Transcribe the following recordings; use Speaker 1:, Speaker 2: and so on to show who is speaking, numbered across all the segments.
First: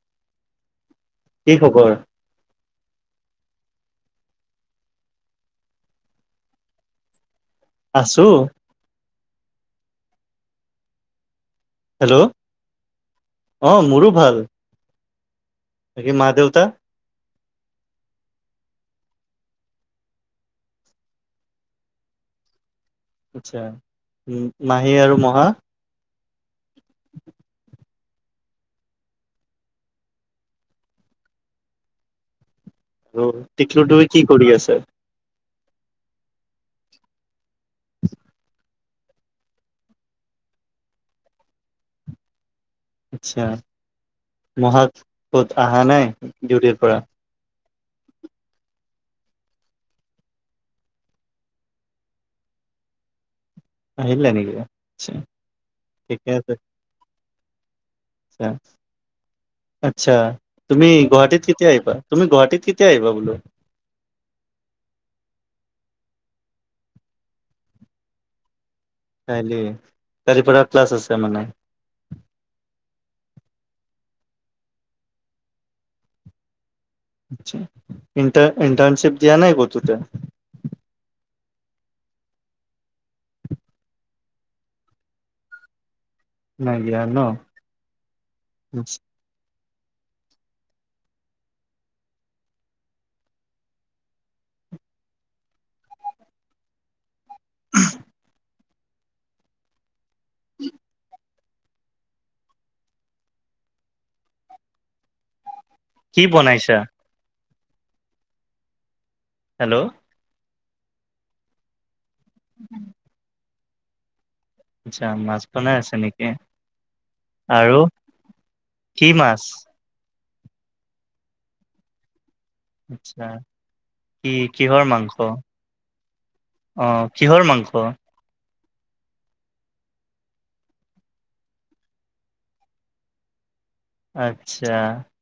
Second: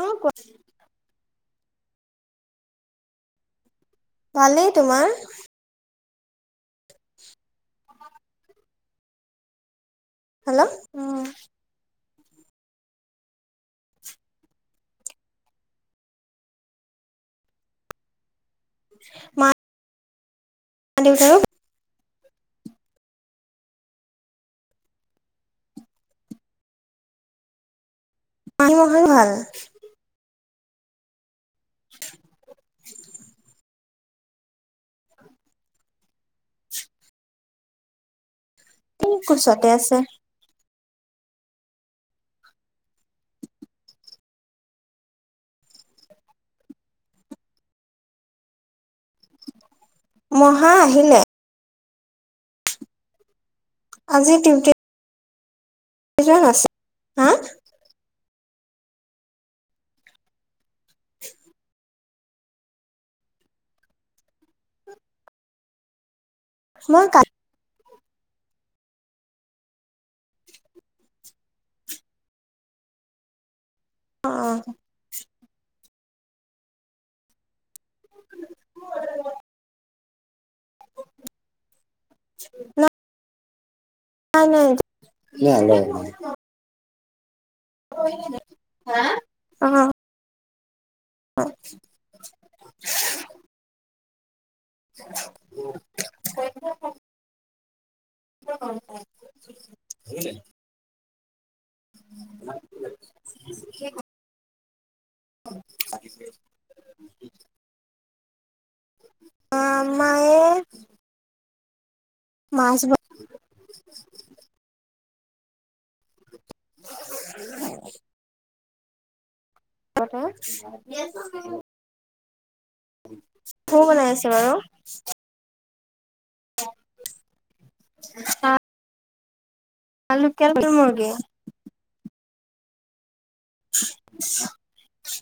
Speaker 1: অ কোৱা
Speaker 2: কি খবৰ
Speaker 1: ভালেই তোমাৰ
Speaker 2: আছোঁ
Speaker 1: হেল্ল'অ
Speaker 2: হেল্ল' অঁ মোৰো ভাল বাকী মা দেউতা
Speaker 1: মা মা, দেউতা
Speaker 2: আচ্ছা মাহী আৰু মহা
Speaker 1: মাহী মহাৰো ভাল। [inaudible]
Speaker 2: হেল্ল' টিকলুটোয়ে কি কৰি আছে?
Speaker 1: [inaudible]
Speaker 2: [inaudible]
Speaker 1: এই কোছতে আছে।
Speaker 2: আচ্ছা মহা ক'ত অহা নাই ডিউটিৰ পৰা?
Speaker 1: মহা আহিলে।
Speaker 2: আহিলে নেকি।
Speaker 1: [unintelligible] আছে হা।
Speaker 2: আচ্ছা তুমি গুৱাহাটীত কেতিয়া আহিব? তুমি গুৱাহাটীত কেতিয়া আহিব বোলো?
Speaker 1: মই কালি।
Speaker 2: কাইলৈ, কালিৰ পৰা ক্লাছে মানে?
Speaker 1: অ'।
Speaker 2: আচ্ছা ইন্টা-ইণ্টৰ্নশিপ দিয়া নাই ক'তো তই?
Speaker 1: [inaudible] নাই নাই [unintelligible]
Speaker 2: নাই দিয়া ন।
Speaker 1: [unintelligible] অ'। [inaudible] [inaudible] [inaudible] [inaudible]
Speaker 2: কি বনাইছা?
Speaker 1: [inaudible]
Speaker 2: হেল্ল'।
Speaker 1: মায়ে মাছ ব
Speaker 2: আচ্ছা মাছ বনাই আছে নেকি, আৰু কি মাছ?
Speaker 1: [inaudible] [unintelligible]
Speaker 2: আচ্ছা
Speaker 1: বনাই আছে
Speaker 2: কি
Speaker 1: বাৰু।
Speaker 2: কিহৰ মাংস? অ', কিহৰ মাংস?
Speaker 1: [inaudible] লোকেলটো মূৰ্গী।
Speaker 2: আচ্ছা,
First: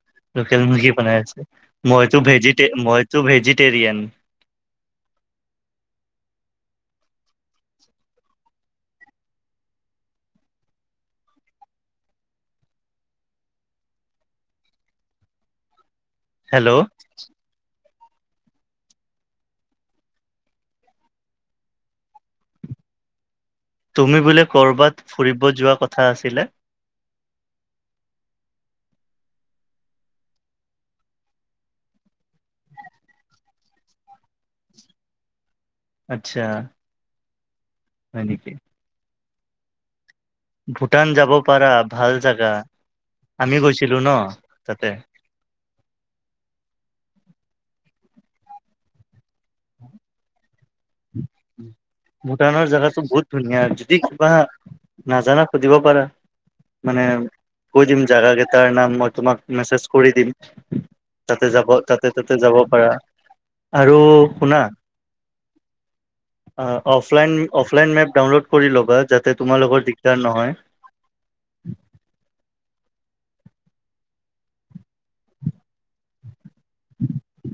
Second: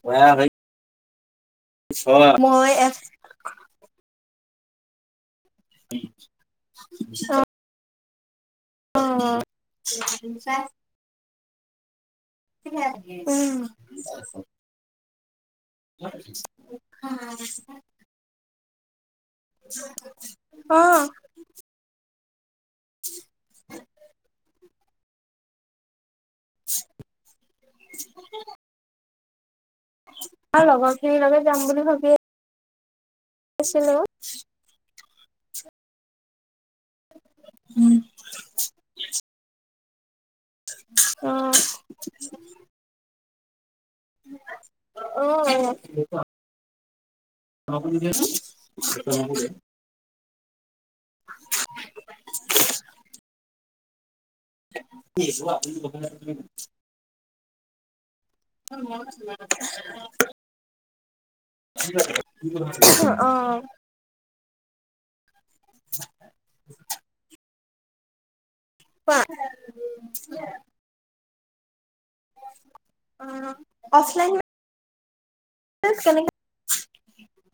Speaker 1: মই
Speaker 2: লোকেল মুৰ্গী বনাই আছে। মই ভেজী মইটো ভেজী টেৰিয়ান।
Speaker 1: অ'। অ'। উম।
Speaker 2: হেল্ল'
Speaker 1: [inaudible] অ'। [inaudible]
Speaker 2: তুমি বোলে ক'ৰবাত ফুৰিব যোৱা কথা আছিলে?
Speaker 1: [inaudible] আৰু লগৰখিনিৰ লগত যাম বুলি ভাবি আছিলোঁ।
Speaker 2: আচ্ছা।
Speaker 1: [inaudible]
Speaker 2: হয় নেকি? ভূটান যাব
Speaker 1: অ
Speaker 2: পাৰা ভাল জাগা আমি গৈছিলো ন' তাতে।
Speaker 1: অ', অ', [unintelligible]
Speaker 2: ভূটানৰ জাগাটো বহুত ধুনীয়া হয় যদি কিবা নাজানা সুধিব পাৰা মানে কৈ দিম জাগা কেই তাৰ নাম মই তোমাক মেছেজ কৰি দিম। তাতে যাব তাতে-তাতে যাব পাৰা
Speaker 1: অ',
Speaker 2: আৰু শুনা
Speaker 1: [unintelligible]
Speaker 2: অ, অফলাইন-অফলাইন মেপ ডাউনলোড কৰি ল'বা
Speaker 1: কোৱা
Speaker 2: যাতে তোমালোকৰ দিগদাৰ নহয়।
Speaker 1: অ, অফলাইন মে মেপ কেনেকে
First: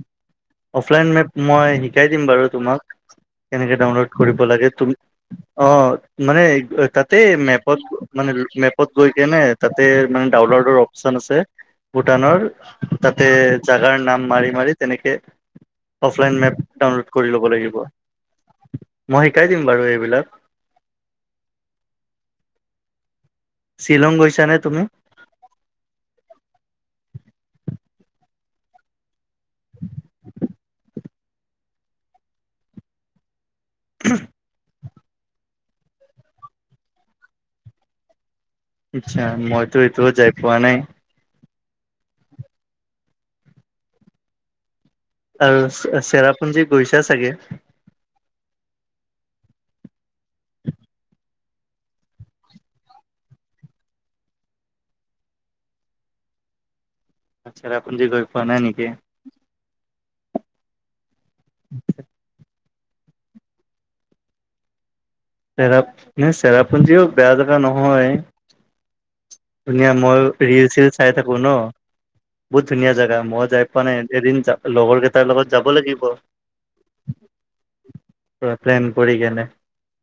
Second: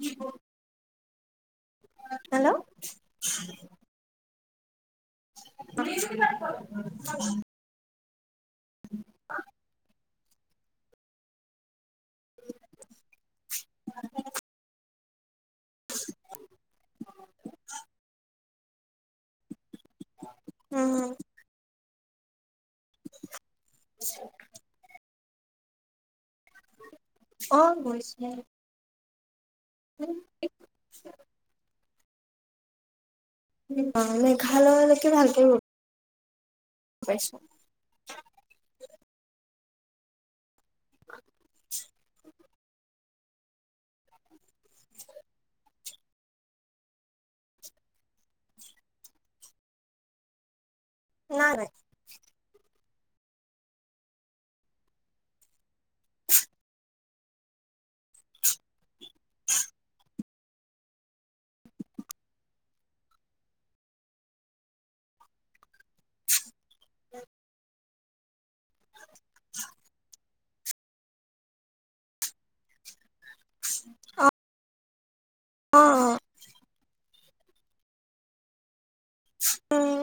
Speaker 1: দিব
Speaker 2: অফলাইন মেপ মই শিকাই দিম বাৰু
Speaker 1: হেল্ল'
Speaker 2: তোমাক কেনেকে ডাউনলোড কৰিব লাগে তুম অ, মানে তাতে মেপ পত মানে মেপত গৈ কেনে তাতে মানে ডাউনলোডৰ অপচন আছে ভূটানৰ তাতে জাগাৰ নাম মাৰি-মাৰি তেনেকে অফলাইন মেপ ডাউনলোড কৰি ল'ব লাগিব মই শিকাই দিম বাৰু এইবিলাক।
Speaker 1: উম, হম। [unintelligible]
Speaker 2: শ্বিলং গৈছা নে তুমি?
Speaker 1: অ, গৈছে। [unintelligible] [unintelligible] মেঘালয়ৰ লৈকে ভালকে [unintelligible]
Speaker 2: আচ্ছা মইতো এইটোও যাই পোৱা নাই।
Speaker 1: [unintelligible]
Speaker 2: আৰু চে -চেৰাপুঞ্জী গৈছা চাগে?
Speaker 1: নাই-নাই।
Speaker 2: চেৰাপুঞ্জী গৈ পোৱা নাই নেকি?
Speaker 1: [unintelligible]
Speaker 2: [inaudible] চেৰাব মানে চেৰাপুঞ্জীও বেয়া জেগা নহয় ধুনীয়া মই ৰিল-চিল চাই থাকো ন' বহুত ধুনীয়া জাগা। মইও যাই পোৱা নাই এদিন যা লগৰ কেইটাৰ লগত যাব লাগিব।
Speaker 1: অ',
Speaker 2: পোৰা প্লেন কৰি কেনে।
Speaker 1: উম,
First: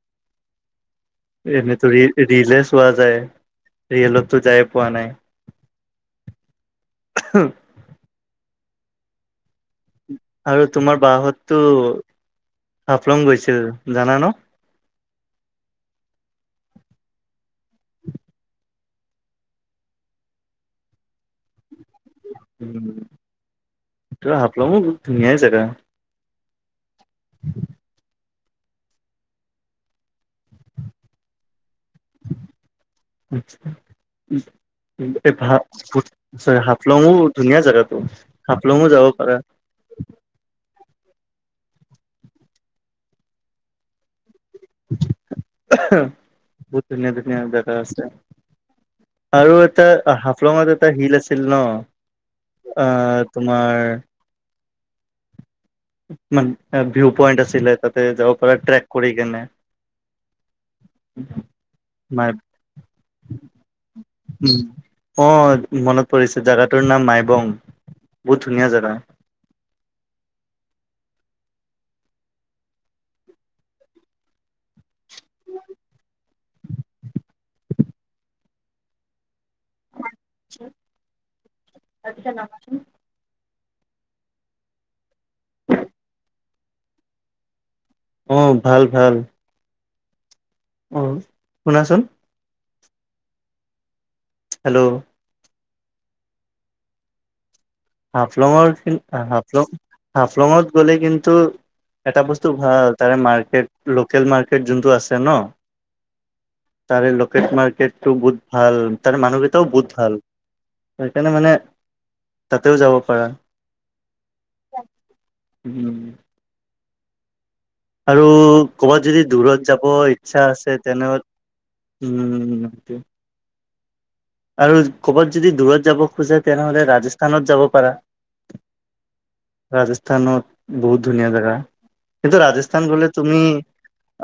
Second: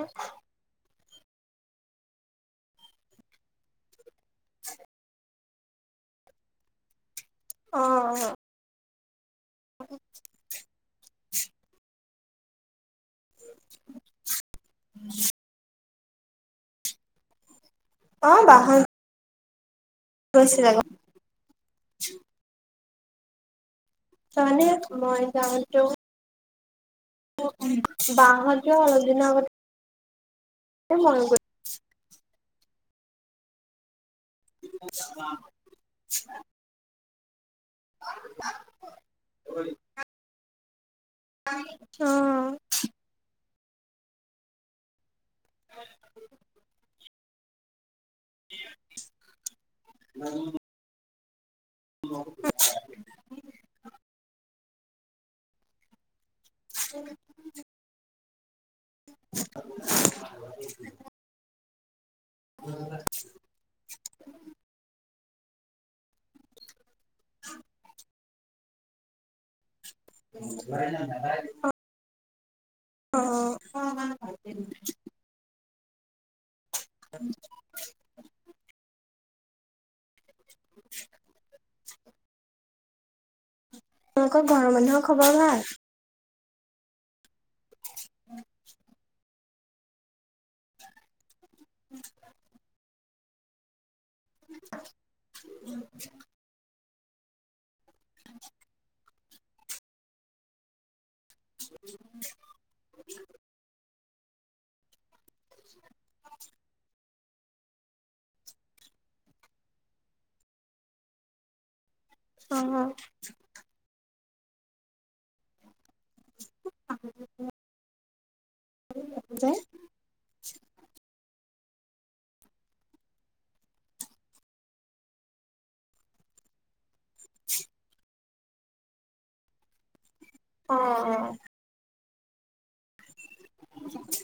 Speaker 2: এনেইতো ৰি-ৰিলে চোৱা যায় ৰিয়েলততো যায়ে পোৱা নাই।
Speaker 1: অ', অ',
Speaker 2: আৰু তোমাৰ বা হততো হাফলং গৈছিল জানা ন'?
Speaker 1: [unintelligible] অ, বা হত গৈছিলে গম [inaudible]
Speaker 2: উম, তো
Speaker 1: তাৰমানে
Speaker 2: হাফলঙো [unintelligible]
Speaker 1: মই
Speaker 2: ধুনীয়াই যাগা।
Speaker 1: [unintelligible] উম, বা হত যে অলপদিন আগত। এ মইও গৈ।
Speaker 2: [unintelligible] এই ভা গো‌ চাগে‌ হাফলং ধুনীয়া জেগা।। অহ হাফলংও যাব পাৰা।
Speaker 1: হয় তো।
Speaker 2: এহ বহুত ধুনীয়া-ধুনীয়া জাগা আছে। আৰু এটা হাফলংত এটা শিল আছিল ন' অহ।, তোমাৰ। মান ভিউ পইণ্ট আছিলে তাতে যাব পৰা ট্ৰেক। কৰি
Speaker 1: আকৌ
Speaker 2: কেনে
Speaker 1: নামিব লাগে। ভাগ লাগে উঠি।
Speaker 2: মাই
Speaker 1: [unintelligible]
Speaker 2: উম অহ, মনত পৰিছে জেগাটোৰ নাম মাইবং বহুত ধুনীয়া জেগা।
Speaker 1: নাই নাই সেনকাই দি অহ। অঁ, অহ মই ভালকে দি। উম।
Speaker 2: উম তাইক এতিয়া নামাতিম।
Speaker 1: তোমালোকৰ ঘৰৰ মানুহৰ খবৰ ভাল?
Speaker 2: অহ ভাল ভাল। ঔ শুনাচোন। হেল্লো।
Speaker 1: [unintelligible]
Speaker 2: হাফলংৰ কিন হাফলং হাফলংত গ'লে কিন। টো এটা বস্তু ভাল তাৰে মাৰ্কেট লোকেল মাৰ্কেট যোনটো আছে ন'। আৰু লোকেল মাৰ্কেটটো বহুত ভাল তাৰে মানুহকেইটাও বহুত ভাল তো সেইকাৰণে মানে। তাতেও
Speaker 1: অ',
Speaker 2: যাব পাৰা যাম উম। আৰু ক'বাত যদি
Speaker 1: যে
Speaker 2: দূৰত যাব ই। চ্ছা আছে তেনেহ উম তো। আৰু ক'বাত যদি দূৰত যাব খোজে তেনেহ'লে ৰাজস্থানত যাব পাৰা। ৰাজস্থানত
Speaker 1: অ',
Speaker 2: বহুত ধুনীয়া
Speaker 1: অ',
Speaker 2: জেগা কিন্তু ৰাজস্থ। স্থান গলে তুমি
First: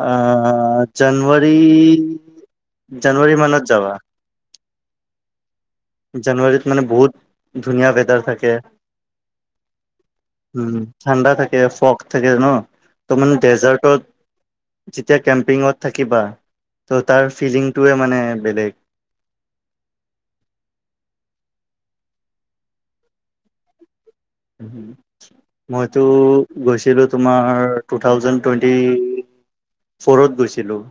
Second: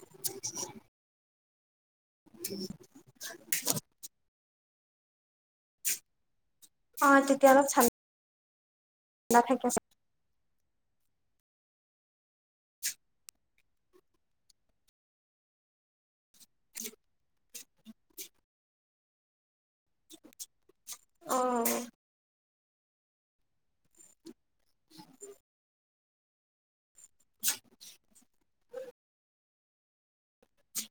Speaker 2: অহ জানুৱাৰী।
Speaker 1: উম,।
Speaker 2: জানুৱাৰীৰ মানত যাবা। জানুৱাৰীত মানে
Speaker 1: অ',
Speaker 2: বহুত ধুনীয়া ৱেদাৰ থাকে।
Speaker 1: নাথাকে চা।
Speaker 2: উম, ঠাণ্ডা থাকে ফক থাকে ন? তো মানে ডেজাৰ্টত যেতিয়া কেম্পিঙত থাকিবা ত' তাৰ ফিলিংটোৱে মানে বেলেগ।
Speaker 1: [unintelligible] অ'।
Speaker 2: মইতো গৈছিলোঁ তোমাৰ টু থাউজেণ্ড- টুৱেণ্টি ফ'ৰত গৈছিলিলোঁ।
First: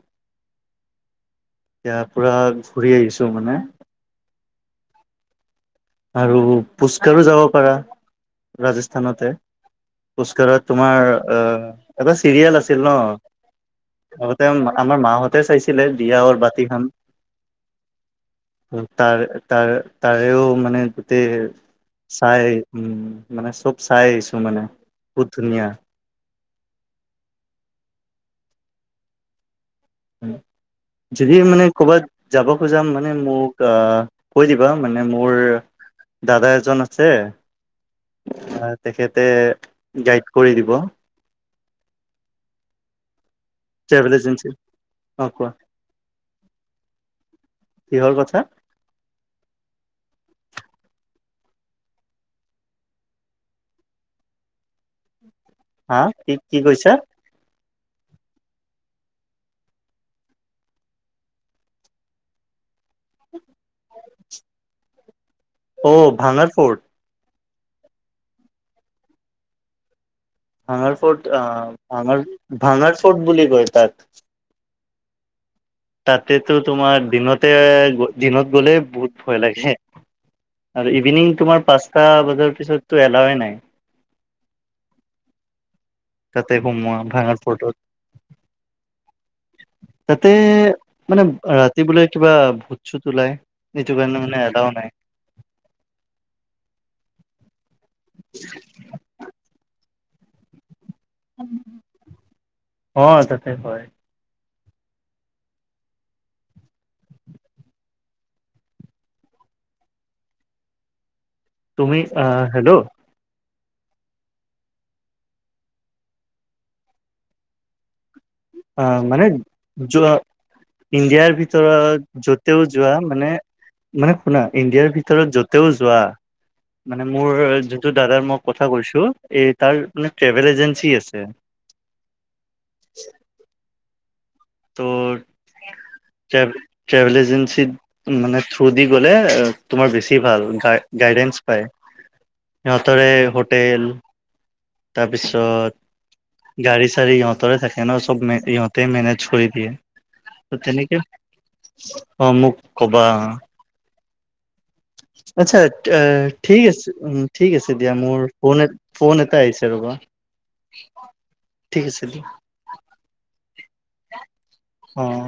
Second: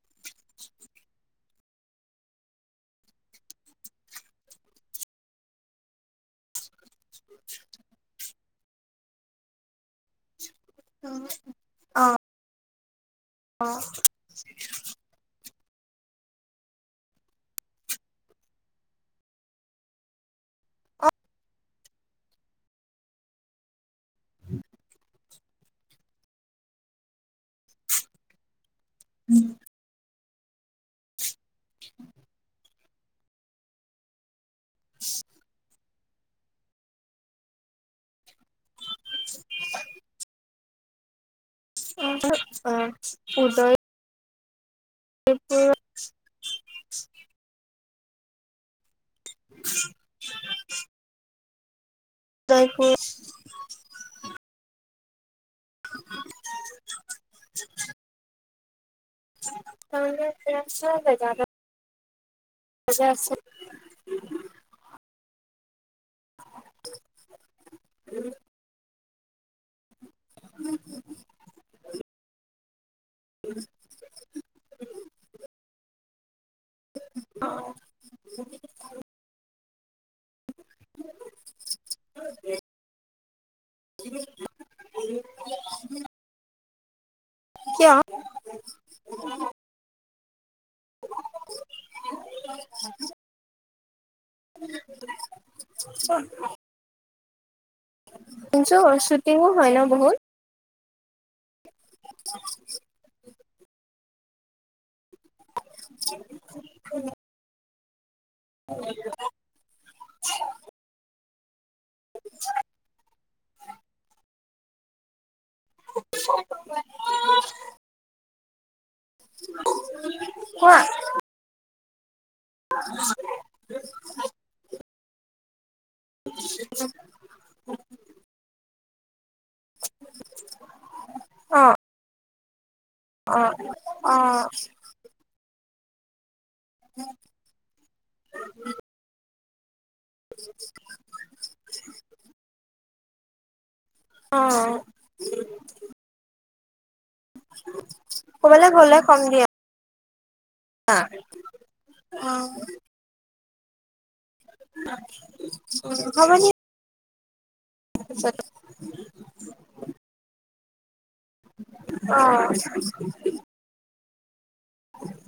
Speaker 2: এতিয়া পোৰা ঘূৰি আহিছোঁ মানে। আৰু পুচকাৰো যাব পাৰা ৰাজস্থানতে। খোজকাঢ়াত তোমাৰ অ, এটা চিৰিয়েল আছিল
Speaker 1: অ',
Speaker 2: ন আগতে আমাৰ মা আমাৰ মাহঁতে চাইছিলে দিয়া অৰ বাতি খন উম তাৰ তাৰ তাৰেও মানে গোটেই চাই এই উম মানে চব চাই আহিছো মানে, বহুত ধুনীয়া।
Speaker 1: ওম'
Speaker 2: যদি মানে ক'বাত- যাব খোজা মানে মোক অ', কৈ দিবা মানে মোৰ দাদা এজন আছে। আ, তেখেতে গাইড কৰি দিব।
Speaker 1: [unintelligible] উদয়
Speaker 2: ট্ৰেভেল এজেঞ্চি অ কোৱা
Speaker 1: [inaudible]
Speaker 2: কিহৰ কথা?
Speaker 1: [inaudible]
Speaker 2: হা কি কি কৈছা?
Speaker 1: [unintelligible] পইচা আছিল।
Speaker 2: অ' ভাঙাৰ ফোৰ্ট?
Speaker 1: [inaudible]
Speaker 2: ভাঙাৰ ফৰ্ট আ, ভাঙাৰ ভাঙাৰ ফৰ্ট বুলি কয় তাত। ততেটো তোমাৰ দিনতে
Speaker 1: অ',
Speaker 2: দিনত গ'লে বহুত ভয় লাগে। আৰু ইভিনিং তোমাৰ পাঁচটা বজাৰ পিছতটো এলাওৱে নাই।
Speaker 1: [unintelligible]
Speaker 2: তাতে সোমোৱা ভাত
Speaker 1: কিয়?
Speaker 2: তাতে মানে, ৰাতি বোলে কিবা ভূত-চুত ওলাই, সেইটো কাৰণে মানে এটাও নাই
Speaker 1: [unintelligible] কিন্তু শ্বুটিংও হয় ন বহুত
Speaker 2: অঁ, তাতে হয়।
Speaker 1: [unintelligible] [unintelligible]
Speaker 2: তুমি আ হেল্ল'।
Speaker 1: [inaudible] [unintelligible]
Speaker 2: অ', মানে জব
Speaker 1: কোৱা
Speaker 2: ইণ্ডিয়াৰ ভিতৰত য'তেও যোৱা মানে মানে শুনা ইণ্ডিয়াৰ ভিতৰত য'তেও যোৱা মানে মোৰ যিটো দাদাৰ মই কথা কৈছোঁ এ তাৰ মানে ট্ৰেভেল এজেঞ্চি আছে
Speaker 1: অ', অ অ।
Speaker 2: তোৰ ট্ৰে ট্ৰেভেল এজেঞ্চিত মানে থ্ৰু দি গ'লে তোমাৰ বেছি ভাল গাইডেন্স হয় সিহঁতৰে হোটেল।
Speaker 1: অহ।
Speaker 2: তাৰপিছত গাড়ী চাৰী ইহঁতৰে থাকে ন' চব মে
Speaker 1: ক'বালৈ
Speaker 2: ইহঁতে
Speaker 1: গ'লে
Speaker 2: মেনেজ।
Speaker 1: কম
Speaker 2: চব কৰি
Speaker 1: দিয়া
Speaker 2: দিয়ে তো তেনেকে অহ,
Speaker 1: অ',
Speaker 2: মোক কবা। আচ্ছা অহ
Speaker 1: হ'ব দিয়া
Speaker 2: ঠিক আছে উম। ঠিক আছে দিয়া মোৰ
Speaker 1: পিছত
Speaker 2: ফোন ফোন এটা আহিছে ৰ'বা। কি ক।
Speaker 1: অহ।
Speaker 2: কাম অহ।